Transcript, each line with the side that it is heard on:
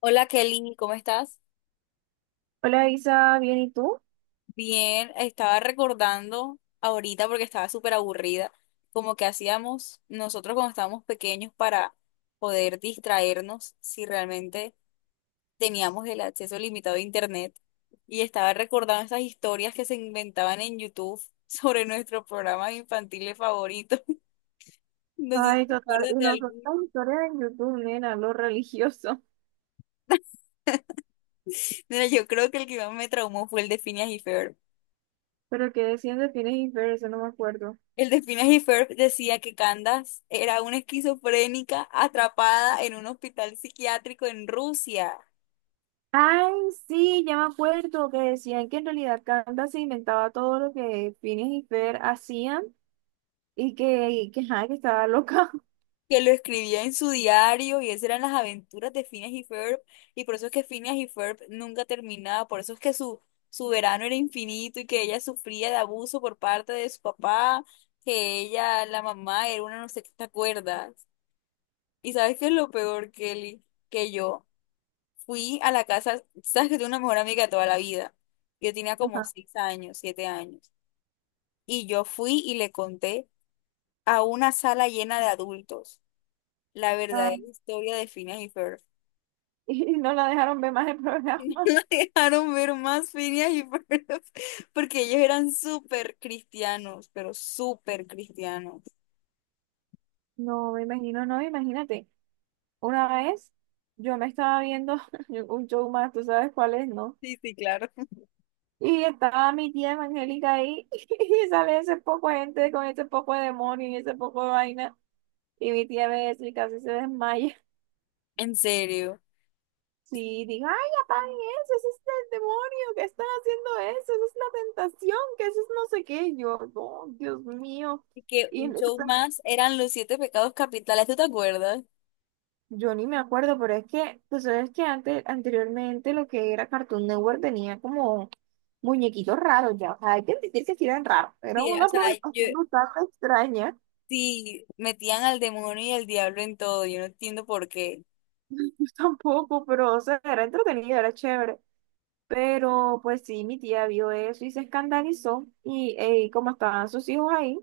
left: Hola Kelly, ¿cómo estás?
right: Hola Isa, ¿bien y tú?
left: Bien, estaba recordando ahorita porque estaba súper aburrida, como que hacíamos nosotros cuando estábamos pequeños para poder distraernos si realmente teníamos el acceso limitado a internet. Y estaba recordando esas historias que se inventaban en YouTube sobre nuestros programas infantiles favoritos. No sé si
right: Ay,
left: te
right: total, y
left: acuerdas de
right: nosotros
left: alguno.
right: historia en YouTube, nena, lo religioso.
left: Mira, yo creo que el que más me traumó fue el de Phineas y Ferb.
right: Pero que decían de Phineas y Ferb, eso no me acuerdo.
left: El de Phineas y Ferb decía que Candace era una esquizofrénica atrapada en un hospital psiquiátrico en Rusia,
right: Ay, sí, ya me acuerdo que decían que en realidad Candace se inventaba todo lo que Phineas y Ferb hacían y que, ajá, que estaba loca.
left: que lo escribía en su diario y esas eran las aventuras de Phineas y Ferb, y por eso es que Phineas y Ferb nunca terminaba, por eso es que su verano era infinito y que ella sufría de abuso por parte de su papá, que ella, la mamá, era una no sé qué, ¿te acuerdas? ¿Y sabes qué es lo peor, Kelly? Que yo. Fui a la casa, sabes que tengo una mejor amiga de toda la vida. Yo tenía como
right: Ajá.
left: 6 años, 7 años. Y yo fui y le conté a una sala llena de adultos la
right: Ah,
left: verdadera historia de Phineas y Ferb.
right: y no la dejaron ver más el
left: Y
right: programa.
left: no dejaron ver más Phineas y Ferb porque ellos eran súper cristianos, pero súper cristianos.
right: No, me imagino, no, imagínate. Una vez yo me estaba viendo un show más, ¿tú sabes cuál es, no?
left: Sí, sí, claro.
right: Y estaba mi tía evangélica ahí y sale ese poco de gente con ese poco de demonio y ese poco de vaina. Y mi tía ve eso y casi se desmaya.
left: En serio.
right: Sí, digo, ay, apaguen eso, ese es el demonio que están haciendo eso, eso es una tentación, que eso es no sé qué. Y yo, no, Dios mío.
left: ¿Y que
right: Y
left: un
right: no-
left: show más eran los siete pecados capitales, tú te acuerdas?
right: yo ni me acuerdo, pero es que, tú sabes que antes, anteriormente lo que era Cartoon Network tenía como muñequitos raros ya. O sea, hay que admitir que sí eran raros, era
left: Sí, o
right: una
left: sea, yo,
right: programación bastante extraña.
left: sí, metían al demonio y al diablo en todo, yo no entiendo por qué.
right: Tampoco, pero, o sea, era entretenido, era chévere. Pero, pues sí, mi tía vio eso y se escandalizó. Y ey, como estaban sus hijos ahí,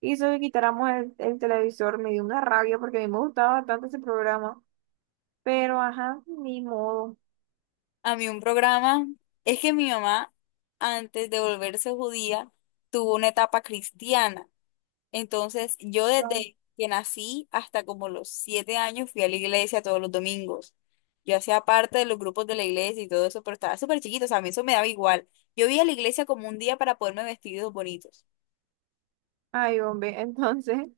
right: hizo que quitáramos el televisor. Me dio una rabia porque a mí me gustaba bastante ese programa. Pero, ajá, ni modo.
left: A mí un programa, es que mi mamá, antes de volverse judía, tuvo una etapa cristiana. Entonces, yo
right: No.
left: desde que nací hasta como los 7 años fui a la iglesia todos los domingos. Yo hacía parte de los grupos de la iglesia y todo eso, pero estaba súper chiquito, o sea, a mí eso me daba igual. Yo iba a la iglesia como un día para poderme vestir de los bonitos.
right: Ay, hombre, entonces,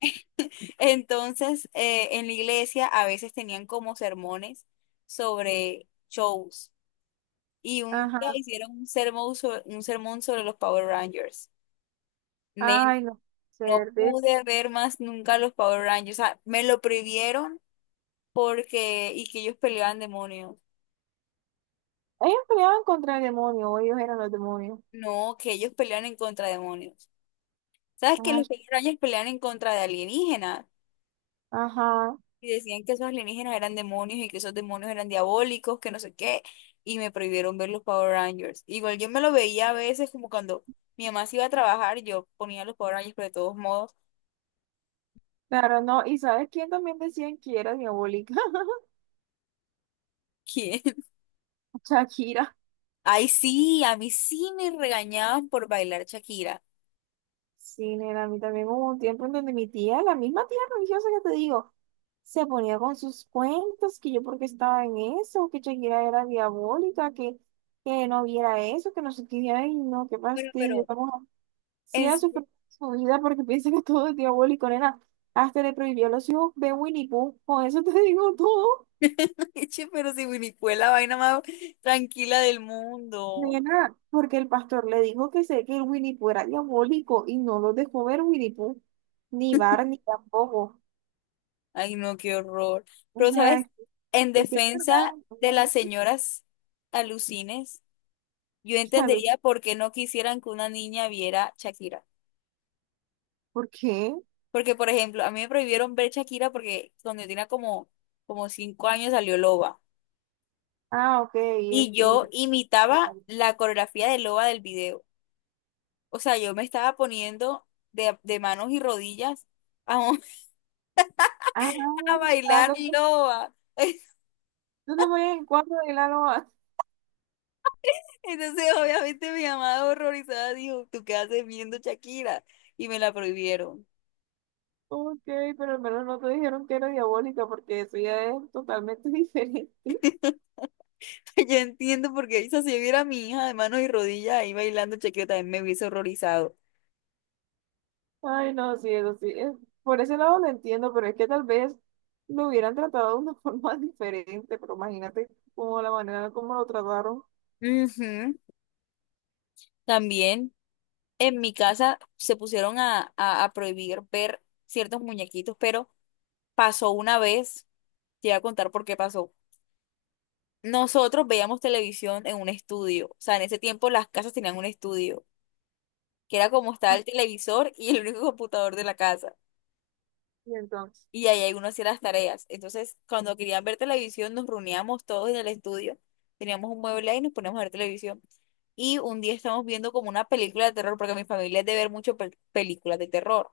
left: Entonces, en la iglesia a veces tenían como sermones sobre shows. Y un día
right: ajá.
left: hicieron un sermón sobre los Power Rangers. Nen,
right: Ay, no,
left: no
right: ser de...
left: pude ver más nunca los Power Rangers. O sea, me lo prohibieron porque, y que ellos peleaban demonios.
right: Ellos peleaban contra el demonio, o ellos eran los demonios.
left: No, que ellos pelean en contra de demonios. ¿Sabes que
right: Ay,
left: los Power Rangers pelean en contra de alienígenas?
right: ajá,
left: Y decían que esos alienígenas eran demonios y que esos demonios eran diabólicos, que no sé qué, y me prohibieron ver los Power Rangers. Igual yo me lo veía a veces como cuando mi mamá se iba a trabajar, yo ponía los Power Rangers, pero de todos modos,
right: claro, no. ¿Y sabes quién también decían que era mi abuelita?
left: ¿quién?
right: Shakira.
left: Ay, sí, a mí sí me regañaban por bailar Shakira.
right: Sí, nena, a mí también hubo un tiempo en donde mi tía, la misma tía religiosa que te digo, se ponía con sus cuentos, que yo porque estaba en eso, que Shakira era diabólica, que no viera eso, que no sé qué, y ay, no, qué
left: Pero,
right: fastidio, estamos así
left: en
right: a su,
left: serio,
right: su vida porque piensa que todo es diabólico, nena, hasta le prohibió a los hijos ver Winnie Pooh, con eso te digo todo,
left: che, pero si Winnie fue la vaina más tranquila del mundo.
right: nena, porque el pastor le dijo que sé que el Winnie Pooh era diabólico y no lo dejó ver Winnie Pooh, ni Barney tampoco.
left: Ay, no, qué horror.
right: O
left: Pero,
right: sea,
left: ¿sabes? En
right: es que es verdad,
left: defensa de las
right: ¿no?
left: señoras alucines. Yo
right: A los-
left: entendería por qué no quisieran que una niña viera Shakira.
right: ¿Por qué?
left: Porque, por ejemplo, a mí me prohibieron ver Shakira porque cuando yo tenía como, como 5 años salió Loba.
right: Ah, ok,
left: Y yo
right: y
left: imitaba la coreografía de Loba del video. O sea, yo me estaba poniendo de manos y rodillas a,
right: ah,
left: a
right: ah,
left: bailar
right: entonces,
left: Loba.
right: entonces voy en cuatro de la loa.
left: Entonces, obviamente, mi mamá horrorizada dijo, ¿tú qué haces viendo Shakira? Y me la prohibieron.
right: Ok, pero al menos no te dijeron que era diabólica, porque eso ya es totalmente diferente.
left: Yo entiendo porque Isa, si viera a mi hija de manos y rodillas ahí bailando chequeo, también me hubiese horrorizado.
right: Ay, no, sí, eso sí. Por ese lado lo entiendo, pero es que tal vez lo hubieran tratado de una forma diferente, pero imagínate cómo la manera como lo trataron.
left: Ujú. También en mi casa se pusieron a prohibir ver ciertos muñequitos, pero pasó una vez, te voy a contar por qué pasó. Nosotros veíamos televisión en un estudio, o sea, en ese tiempo las casas tenían un estudio, que era como estaba
right: Ah,
left: el televisor y el único computador de la casa.
right: y entonces,
left: Y ahí hay uno hacía las tareas. Entonces, cuando querían ver televisión, nos reuníamos todos en el estudio, teníamos un mueble ahí y nos poníamos a ver televisión. Y un día estábamos viendo como una película de terror, porque mi familia es de ver mucho películas de terror.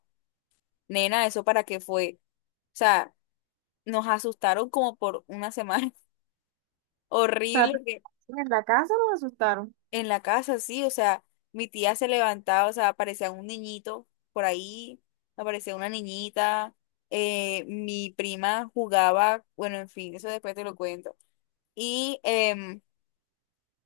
left: Nena, ¿eso para qué fue? O sea, nos asustaron como por una semana
right: o sea,
left: horrible que-
right: en la casa los asustaron.
left: en la casa, sí, o sea, mi tía se levantaba, o sea, aparecía un niñito por ahí, aparecía una niñita, mi prima jugaba, bueno, en fin, eso después te lo cuento. Y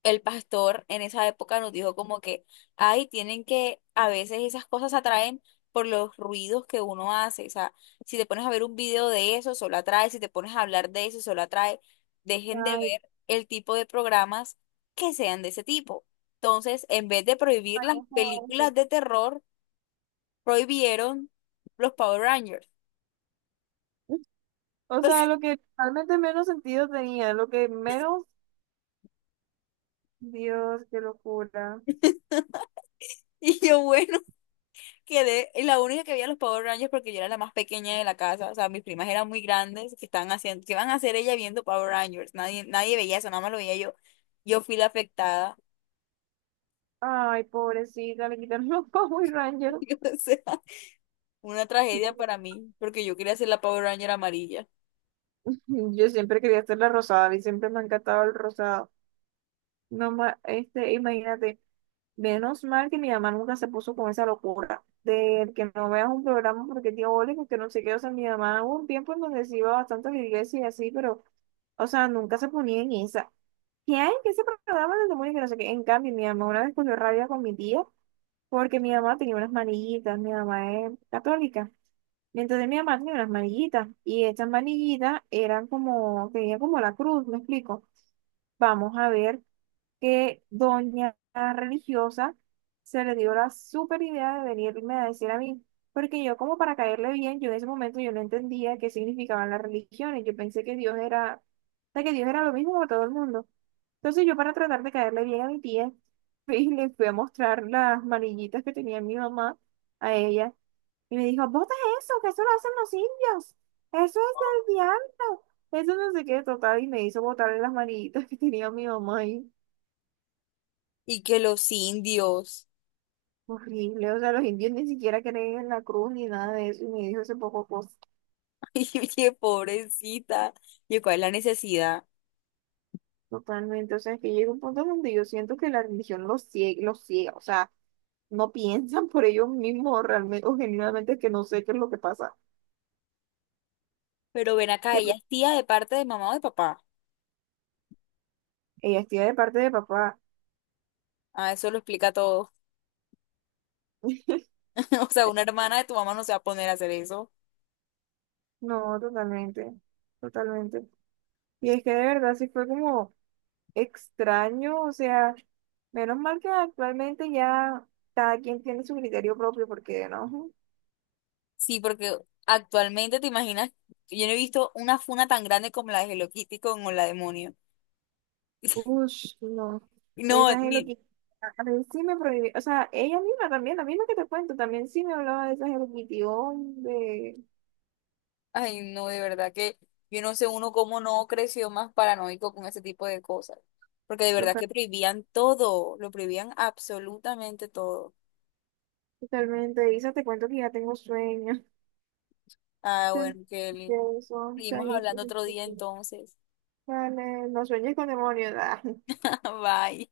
left: el pastor en esa época nos dijo como que, ay, tienen que, a veces esas cosas atraen por los ruidos que uno hace. O sea, si te pones a ver un video de eso, solo atrae. Si te pones a hablar de eso, solo atrae. Dejen de
right: Ay,
left: ver el tipo de programas que sean de ese tipo. Entonces, en vez de prohibir
right: ay,
left: las
right: no sé.
left: películas de terror, prohibieron los Power Rangers.
right: O sea, lo que realmente menos sentido tenía, lo que menos, Dios, qué locura.
left: Y yo, bueno, quedé la única que veía los Power Rangers porque yo era la más pequeña de la casa, o sea, mis primas eran muy grandes, que estaban haciendo, que iban a hacer ella viendo Power Rangers? Nadie, nadie veía eso, nada más lo veía yo. Yo fui la afectada.
right: Ay, pobrecita, le quitaron los Power Rangers.
left: O sea, una tragedia para mí, porque yo quería ser la Power Ranger amarilla.
right: Yo siempre quería hacer la rosada, a mí siempre me ha encantado el rosado. No, este, imagínate, menos mal que mi mamá nunca se puso con esa locura de que no veas un programa porque diabólico, que no sé qué, o sea, mi mamá hubo un tiempo en donde se iba bastante a la iglesia y así, pero, o sea, nunca se ponía en esa. ¿Quién? ¿Qué se programa del demonio? Que no sé qué. En cambio, mi mamá una vez cogió rabia con mi tía porque mi mamá tenía unas manillitas. Mi mamá es católica. Y entonces mi mamá tenía unas manillitas y estas manillitas eran como, tenía como la cruz, ¿me explico? Vamos a ver que doña religiosa se le dio la super idea de venirme a decir a mí, porque yo como para caerle bien, yo en ese momento yo no entendía qué significaban las religiones, yo pensé que Dios era, o sea, que Dios era lo mismo para todo el mundo. Entonces yo para tratar de caerle bien a mi tía, le fui a mostrar las manillitas que tenía mi mamá a ella. Y me dijo, bota eso, que eso lo hacen los indios, eso es del diablo, eso no sé qué, total, y me hizo botarle las manillitas que tenía mi mamá ahí.
left: Y que los indios.
right: Horrible, o sea, los indios ni siquiera creen en la cruz ni nada de eso, y me dijo ese poco cosa,
left: Y oye, pobrecita. Y cuál es la necesidad.
right: totalmente, o sea, es que llega un punto donde yo siento que la religión los ciega, o sea, no piensan por ellos mismos realmente, o genuinamente que no sé qué es lo que pasa.
left: Pero ven acá,
right: Que,
left: ella
right: pues,
left: es tía de parte de mamá o de papá.
right: ella estoy de parte de papá.
left: Ah, eso lo explica todo. O sea, una hermana de tu mamá no se va a poner a hacer eso.
right: No, totalmente, totalmente. Y es que de verdad sí fue como extraño, o sea, menos mal que actualmente ya cada quien tiene su criterio propio, porque no,
left: Sí, porque actualmente te imaginas, yo no he visto una funa tan grande como la de Hello Kitty con Hola Demonio.
right: uff, no,
left: No,
right: esa es lo
left: ni,
right: que, a mí sí me prohibió, o sea, ella misma también, la misma que te cuento, también sí me hablaba de esa Hello Kitty, hombre,
left: ay, no, de verdad que yo no sé uno cómo no creció más paranoico con ese tipo de cosas. Porque de verdad
right: loca,
left: que prohibían todo, lo prohibían absolutamente todo.
right: totalmente, Isa, te cuento que ya tengo sueño,
left: Ah, bueno, que
right: de eso,
left: seguimos
right: chaito,
left: hablando otro día entonces.
right: vale, no sueñes con demonios,
left: Bye.